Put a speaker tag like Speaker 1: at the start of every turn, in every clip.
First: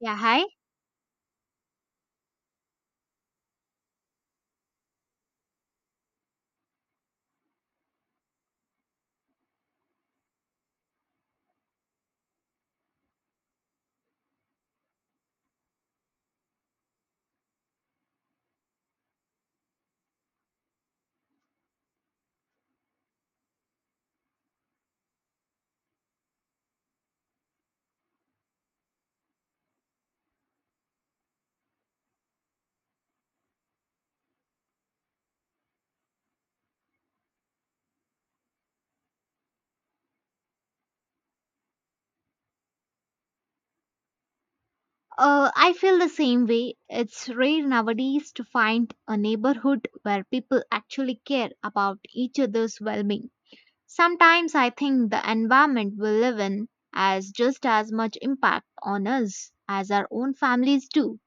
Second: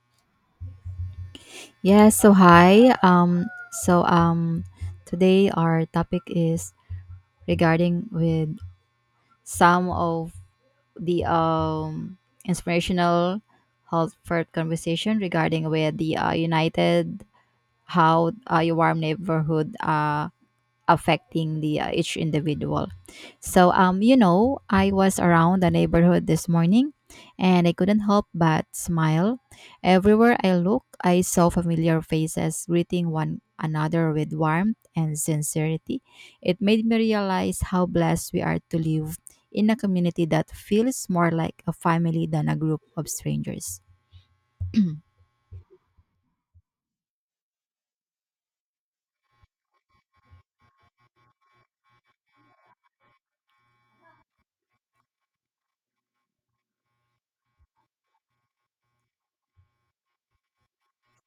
Speaker 1: Yeah, hi.
Speaker 2: Yes, so hi. So um Today our topic is regarding with some of the inspirational Halford conversation regarding with the United how your warm neighborhood affecting the each individual. I was around the neighborhood this morning, and I couldn't help but smile. Everywhere I looked, I saw familiar faces greeting one another with warmth and sincerity. It made me realize how blessed we are to live in a community that feels more like a family than a group of strangers.
Speaker 1: I feel the same way. It's rare nowadays to find a neighborhood where people actually care about each other's well being. Sometimes I think the environment we live in has just as much impact on us as our own families do.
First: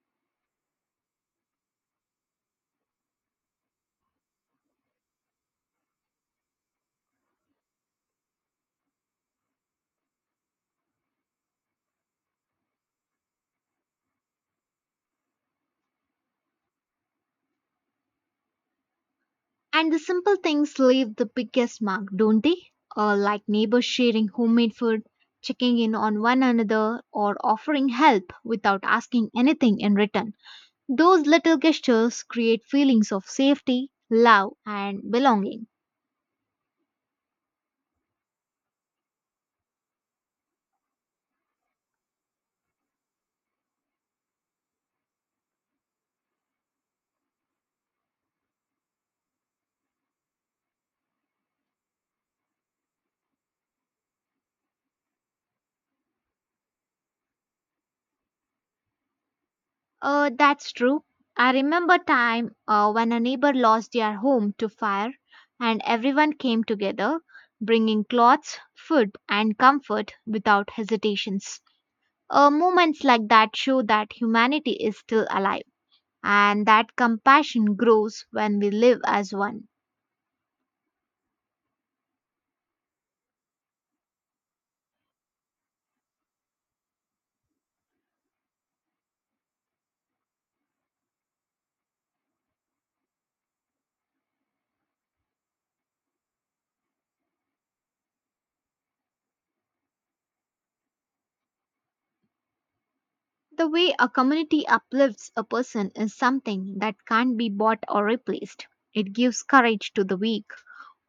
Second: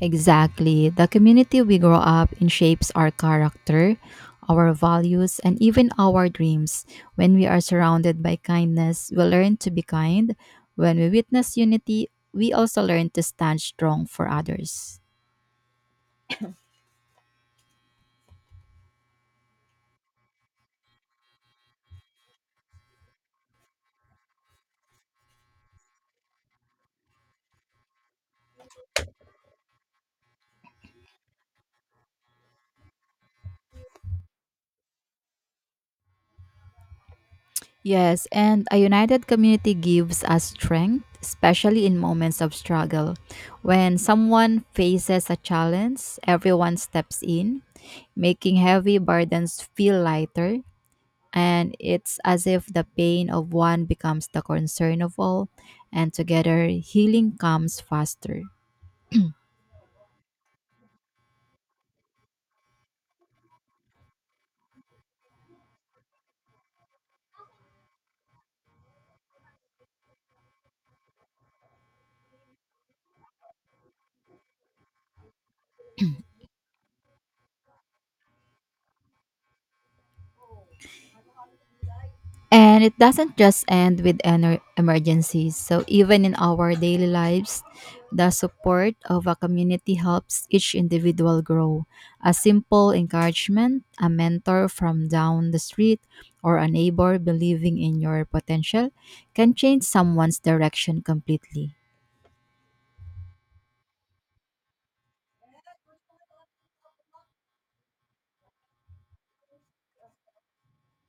Speaker 2: Exactly. The community we grow up in shapes our character, our values, and even our dreams. When we are surrounded by kindness, we learn to be kind. When we witness unity, we also learn to stand strong for others.
Speaker 1: And the simple things leave the biggest mark, don't they? Like neighbors sharing homemade food, checking in on one another, or offering help without asking anything in return. Those little gestures create feelings of safety, love, and belonging.
Speaker 2: Yes, and a united community gives us strength, especially in moments of struggle. When someone faces a challenge, everyone steps in, making heavy burdens feel lighter. And it's as if the pain of one becomes the concern of all, and together healing comes faster. うん。
Speaker 1: That's true. I remember time when a neighbor lost their home to fire, and everyone came together, bringing clothes, food, and comfort without hesitations. Moments like that show that humanity is still alive,
Speaker 2: うん。
Speaker 1: and that compassion grows when we live as one.
Speaker 2: And it doesn't just end with emergencies. So, even in our daily lives, the support of a community helps each individual grow. A simple encouragement, a mentor from down the street, or a neighbor believing in your potential can change someone's direction completely.
Speaker 1: The way a community uplifts a person is something that can't be bought or replaced. It gives courage to the weak,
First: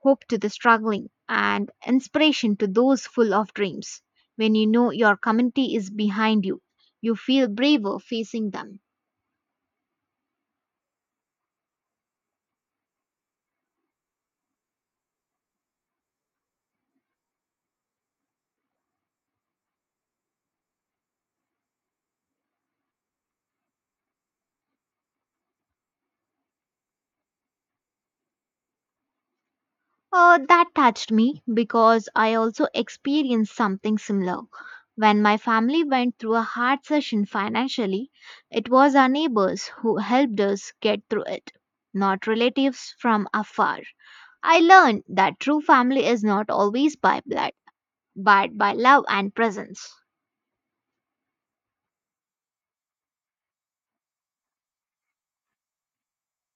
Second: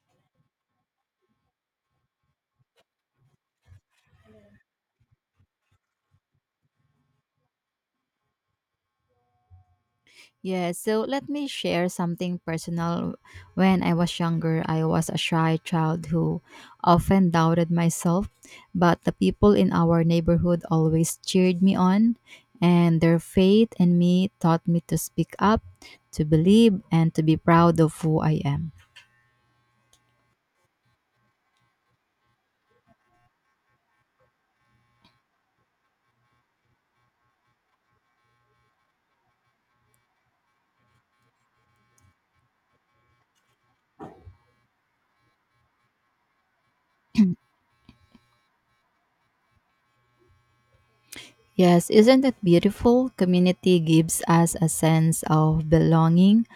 Speaker 1: hope to the struggling, and inspiration to those full of dreams. When you know your community is behind you, you feel braver facing them.
Speaker 2: Yeah, so let me share something personal. When I was younger, I was a shy child who often doubted myself, but the people in our neighborhood always cheered me on, and their faith in me taught me to speak up, to believe, and to be proud of who I am.
Speaker 1: That touched me because I also experienced something similar. When my family went through a hard session financially, it was our neighbors who helped us get through it, not relatives from afar. I learned that true family is not always by blood, but by love and presence.
Speaker 2: Yes, isn't it beautiful? Community gives us a sense of belonging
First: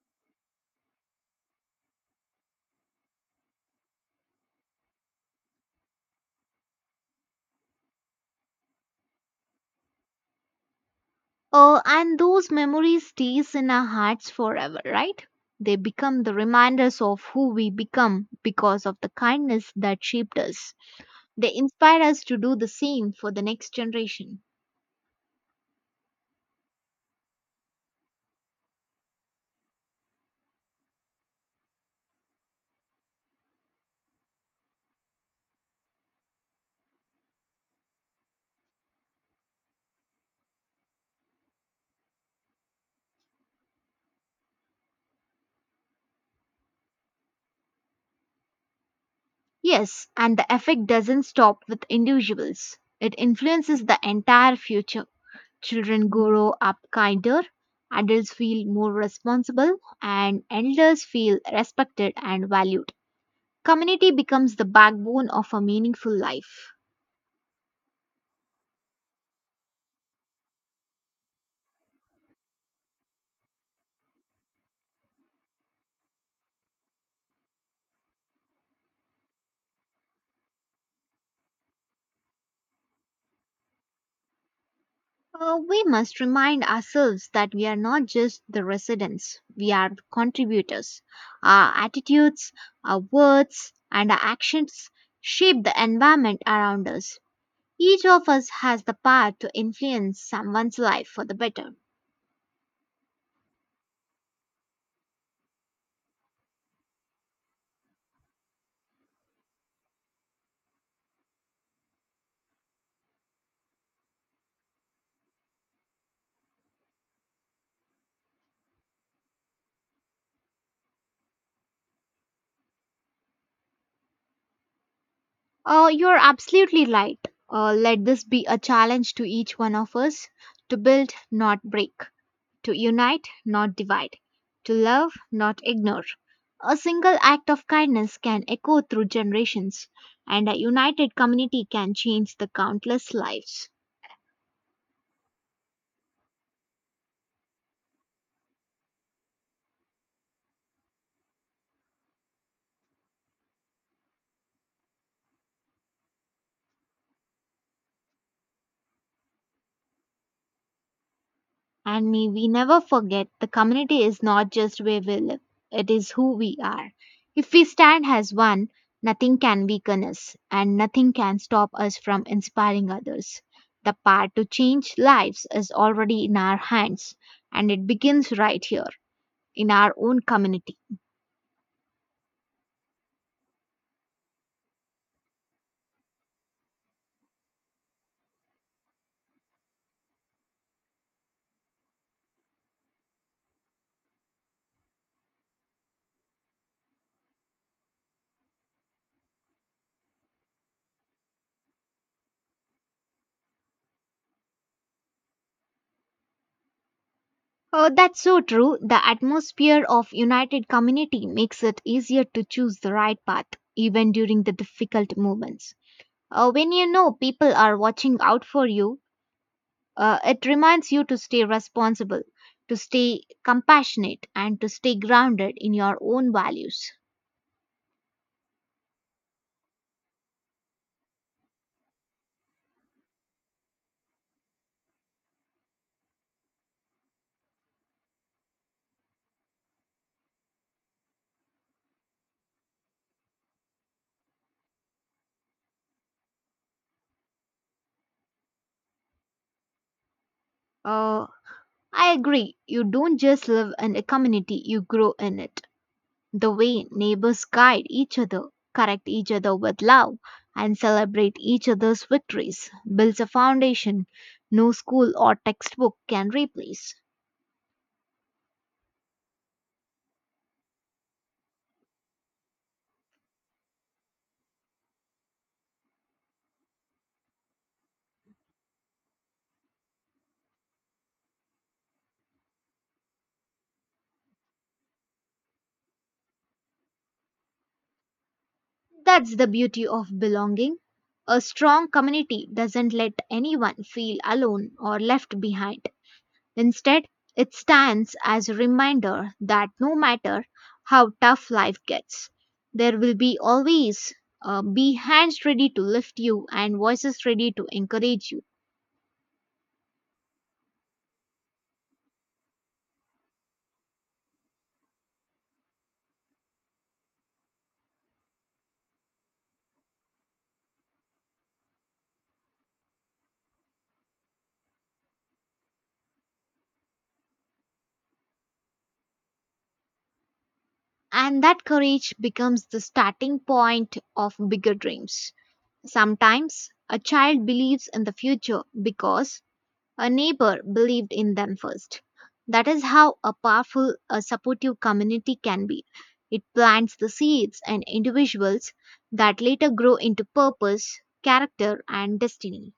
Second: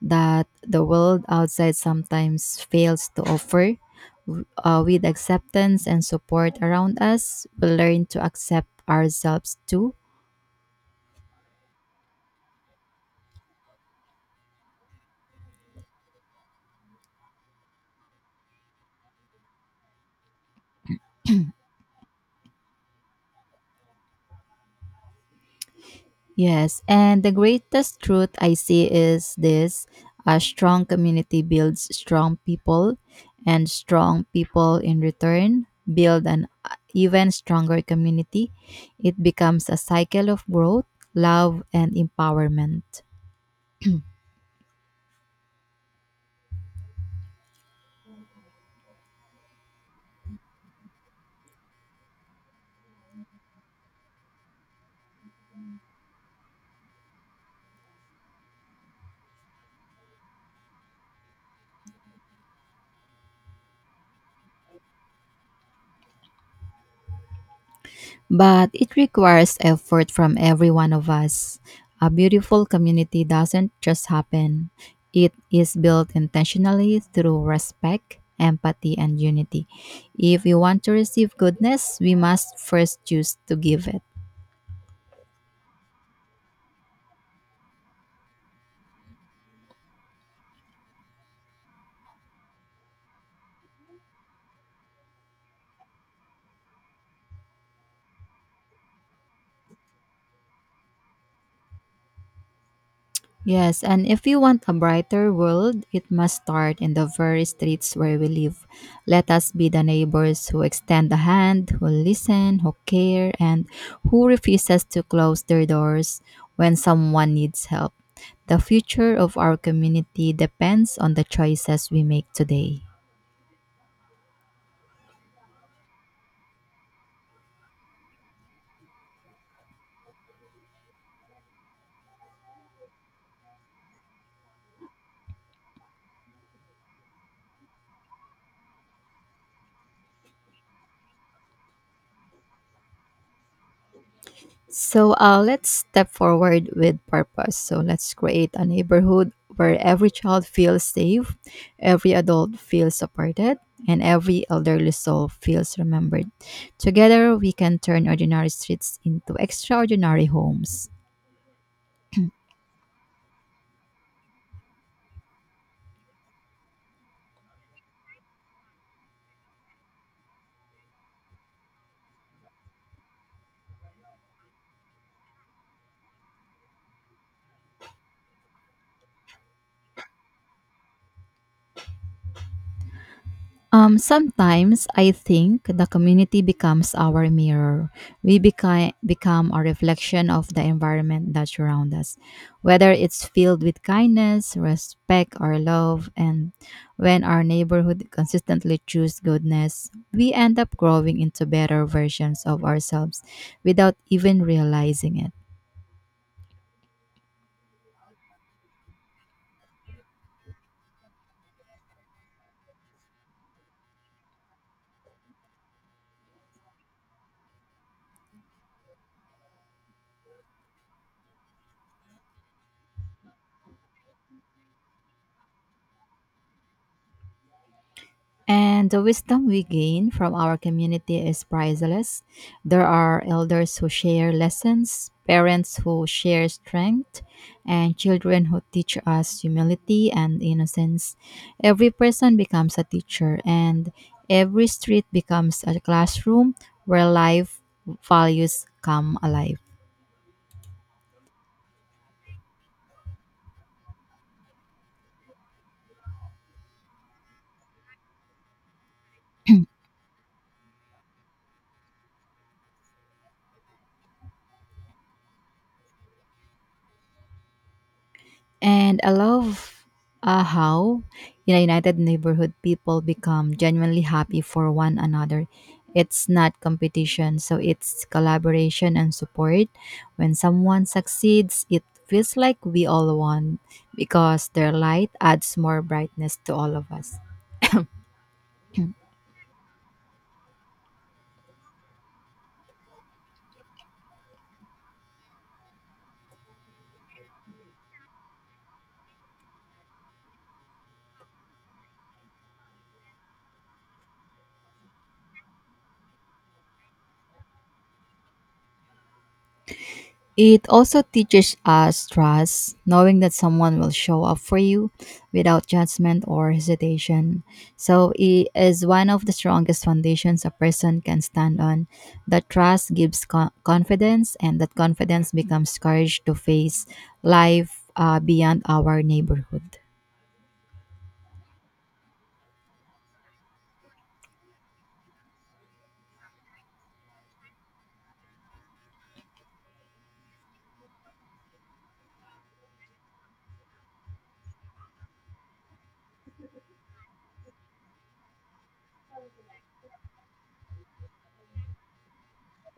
Speaker 2: that the world outside sometimes fails to offer. With acceptance and support around us, we learn to accept ourselves too.
Speaker 1: Oh, and those memories stays in our hearts forever, right? They become the reminders of who we become because of the kindness that shaped us. They inspire us to do the same for the next generation.
Speaker 2: Yes, and the greatest truth I see is this: a strong community builds strong people, and strong people in return build an even stronger community. It becomes a cycle of growth, love, and empowerment.
Speaker 1: Yes, and the effect doesn't stop with individuals. It influences the entire future. Children grow up kinder, adults feel more responsible, and elders feel respected and valued. Community becomes the backbone of a meaningful life.
Speaker 2: But it requires effort from every one of us. A beautiful community doesn't just happen, it is built intentionally through respect, empathy, and unity. If we want to receive goodness, we must first choose to give it.
Speaker 1: We must remind ourselves that we are not just the residents, we are the contributors. Our attitudes, our words, and our actions shape the environment around us. Each of us has the power to influence someone's life for the better.
Speaker 2: Yes, and if you want a brighter world, it must start in the very streets where we live. Let us be the neighbors who extend a hand, who listen, who care, and who refuses to close their doors when someone needs help. The future of our community depends on the choices we make today.
Speaker 1: You're absolutely right. Let this be a challenge to each one of us to build, not break. To unite, not divide, to love, not ignore. A single act of kindness can echo through generations, and a united community can change the countless lives.
Speaker 2: Let's step forward with purpose. So let's create a neighborhood where every child feels safe, every adult feels supported, and every elderly soul feels remembered. Together, we can turn ordinary streets into extraordinary homes.
Speaker 1: And may we never forget the community is not just where we live, it is who we are. If we stand as one, nothing can weaken us, and nothing can stop us from inspiring others. The power to change lives is already in our hands, and it begins right here in our own community.
Speaker 2: Sometimes I think the community becomes our mirror. We become a reflection of the environment that surround us, whether it's filled with kindness, respect, or love. And when our neighborhood consistently choose goodness, we end up growing into better versions of ourselves without even realizing it.
Speaker 1: Oh, that's so true. The atmosphere of united community makes it easier to choose the right path, even during the difficult moments. When you know people are watching out for you, it reminds you to stay responsible, to stay compassionate, and to stay grounded in your own values.
Speaker 2: And the wisdom we gain from our community is priceless. There are elders who share lessons, parents who share strength, and children who teach us humility and innocence. Every person becomes a teacher, and every street becomes a classroom where life values come alive.
Speaker 1: Uh, I agree. You don't just live in a community, you grow in it. The way neighbors guide each other, correct each other with love, and celebrate each other's victories builds a foundation no school or textbook can replace.
Speaker 2: And I love how in a united neighborhood people become genuinely happy for one another. It's not competition, so it's collaboration and support. When someone succeeds, it feels like we all won because their light adds more brightness to all of us.
Speaker 1: That's the beauty of belonging. A strong community doesn't let anyone feel alone or left behind. Instead, it stands as a reminder that no matter how tough life gets, there will be always be hands ready to lift you and voices ready to encourage you.
Speaker 2: It also teaches us trust, knowing that someone will show up for you without judgment or hesitation. So it is one of the strongest foundations a person can stand on. That trust gives confidence, and that confidence becomes courage to face life beyond our neighborhood.
Speaker 1: And that courage becomes the starting point of bigger dreams. Sometimes a child believes in the future because a neighbor believed in them first. That is how a powerful, a supportive community can be. It plants the seeds and individuals that later grow into purpose, character, and destiny.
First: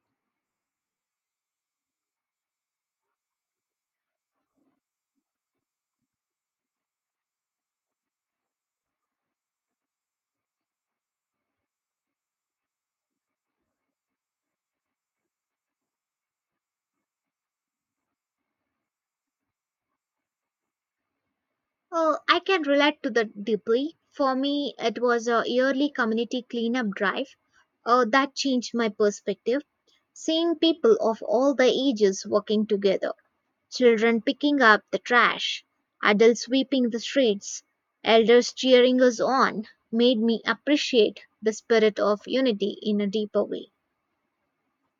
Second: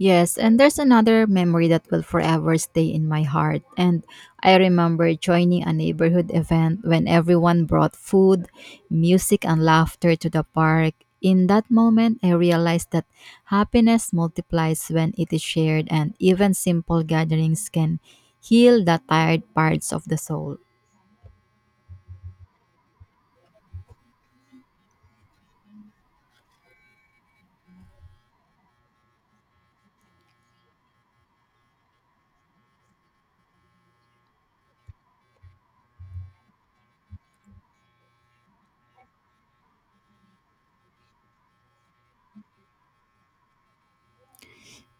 Speaker 2: Yes, and there's another memory that will forever stay in my heart. And I remember joining a neighborhood event when everyone brought food, music, and laughter to the park. In that moment, I realized that happiness multiplies when it is shared, and even simple gatherings can heal the tired parts of the soul.
Speaker 1: Oh, I can relate to that deeply. For me, it was a yearly community cleanup drive. Oh, that changed my perspective. Seeing people of all the ages working together, children picking up the trash, adults sweeping the streets, elders cheering us on made me appreciate the spirit of unity in a deeper way.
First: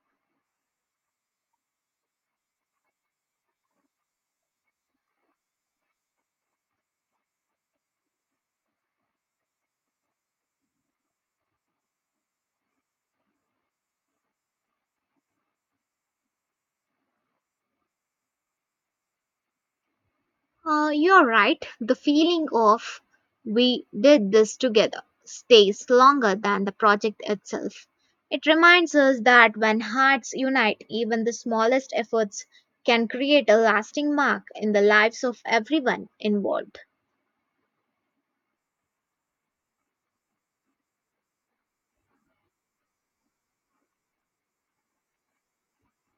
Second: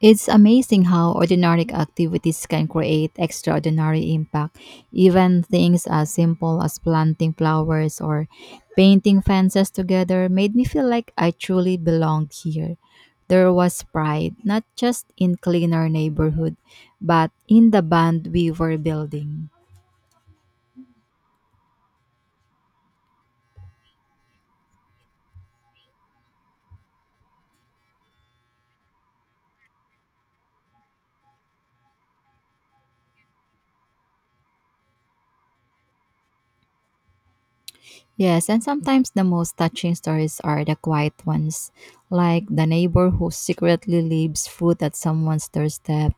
Speaker 2: It's amazing how ordinary activities can create extraordinary impact. Even things as simple as planting flowers or painting fences together made me feel like I truly belonged here. There was pride, not just in cleaner neighborhood, but in the band we were building.
Speaker 1: You're right, the feeling of we did this together stays longer than the project itself. It reminds us that when hearts unite, even the smallest efforts can create a lasting mark in the lives of everyone involved.
Speaker 2: Yes, and sometimes the most touching stories are the quiet ones, like the neighbor who secretly leaves fruit at someone's doorstep,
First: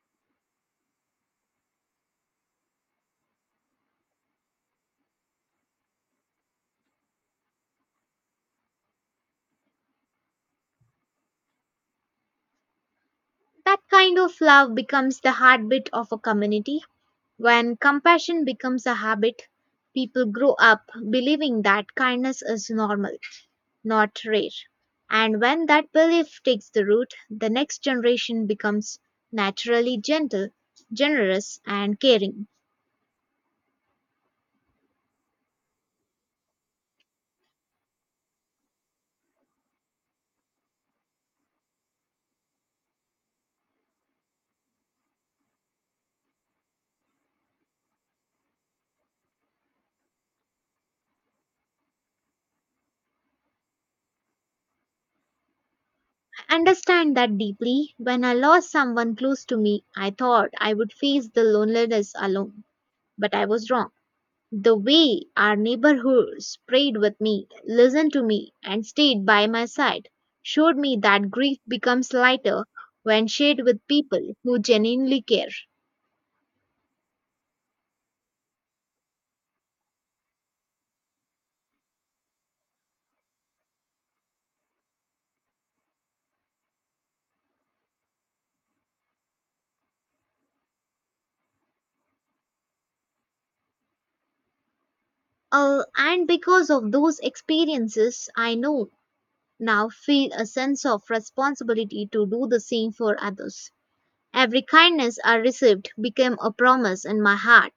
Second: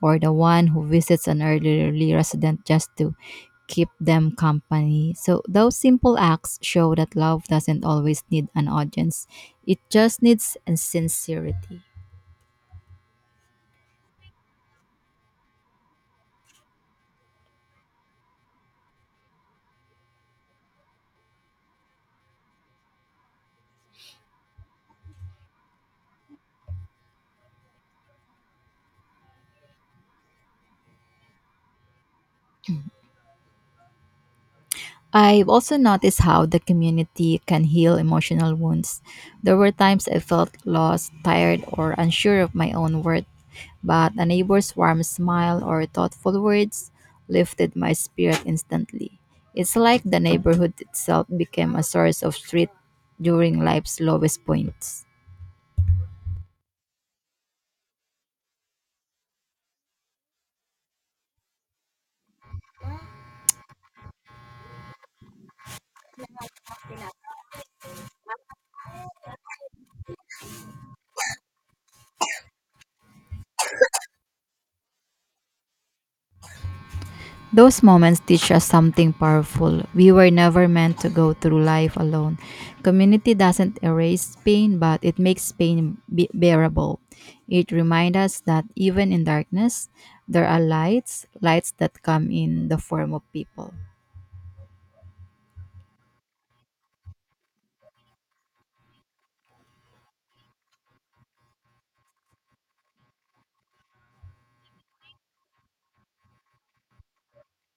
Speaker 2: or the one who visits an elderly resident just to keep them company. So, those simple acts show that love doesn't always need an audience, it just needs sincerity.
Speaker 1: That kind of love becomes the heartbeat of a community. When compassion becomes a habit, people grow up believing that kindness is normal, not rare. And when that belief takes the root, the next generation becomes naturally gentle, generous, and caring.
Speaker 2: I've also noticed how the community can heal emotional wounds. There were times I felt lost, tired, or unsure of my own worth, but a neighbor's warm smile or thoughtful words lifted my spirit instantly. It's like the neighborhood itself became a source of strength during life's lowest points.
Speaker 1: I understand that deeply. When I lost someone close to me, I thought I would face the loneliness alone, but I was wrong. The way our neighborhoods prayed with me, listened to me, and stayed by my side showed me that grief becomes lighter when shared with people who genuinely care.
Speaker 2: Those moments teach us something powerful. We were never meant to go through life alone. Community doesn't erase pain, but it makes bearable. It reminds us that even in darkness, there are lights, lights that come in the form of people.
Speaker 1: And because of those experiences, I know now feel a sense of responsibility to do the same for others. Every kindness I received became a promise in my heart,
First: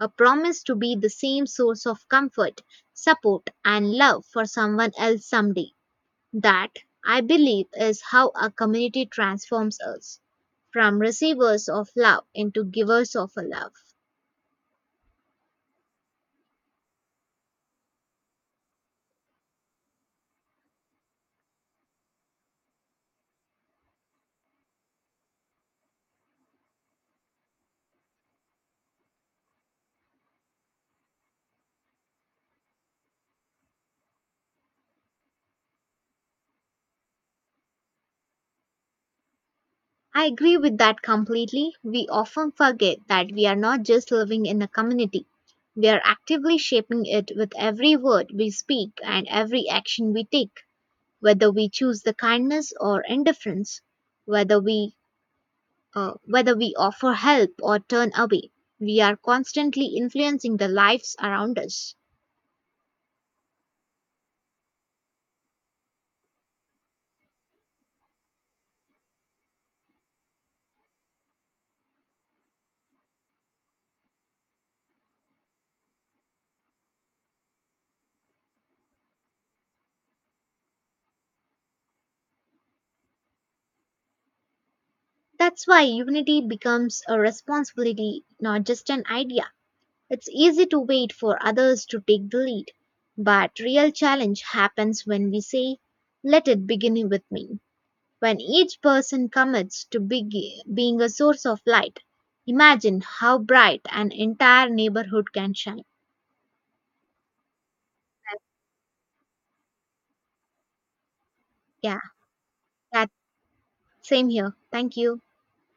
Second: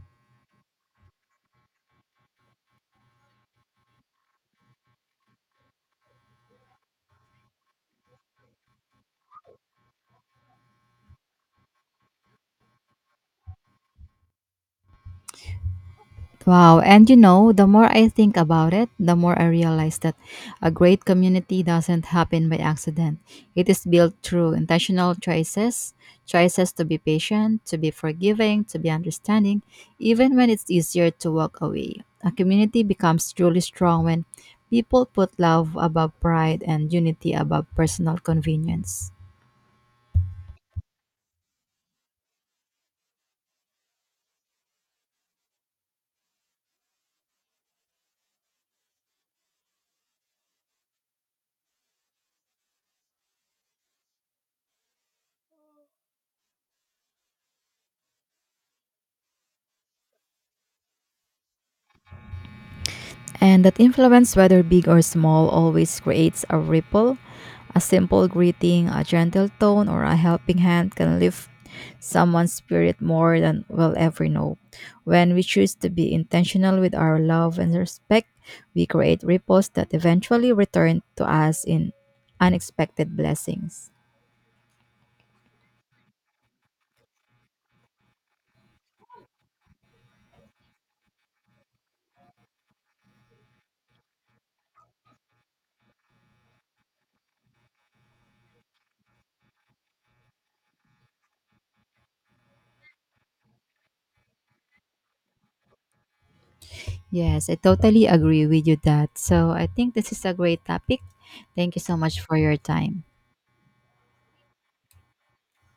Speaker 1: a promise to be the same source of comfort, support, and love for someone else someday. That, I believe, is how a community transforms us from receivers of love into givers of a love.
Speaker 2: Wow. And you know, the more I think about it, the more I realize that a great community doesn't happen by accident. It is built through intentional choices, choices to be patient, to be forgiving, to be understanding, even when it's easier to walk away. A community becomes truly strong when people put love above pride and unity above personal convenience.
Speaker 1: I agree with that completely. We often forget that we are not just living in a community, we are actively shaping it with every word we speak and every action we take, whether we choose the kindness or indifference, whether we whether we offer help or turn away. We are constantly influencing the lives around us.
Speaker 2: And that influence, whether big or small, always creates a ripple. A simple greeting, a gentle tone, or a helping hand can lift someone's spirit more than we'll ever know. When we choose to be intentional with our love and respect, we create ripples that eventually return to us in unexpected blessings.
Speaker 1: That's why unity becomes a responsibility, not just an idea. It's easy to wait for others to take the lead, but real challenge happens when we say, let it begin with me. When each person commits to being a source of light, imagine how bright an entire neighborhood can shine.
Speaker 2: Yes, I totally agree with you that. So I think this is a great topic. Thank you so
Speaker 1: Yeah,
Speaker 2: much for your time.
Speaker 1: that same here. Thank you.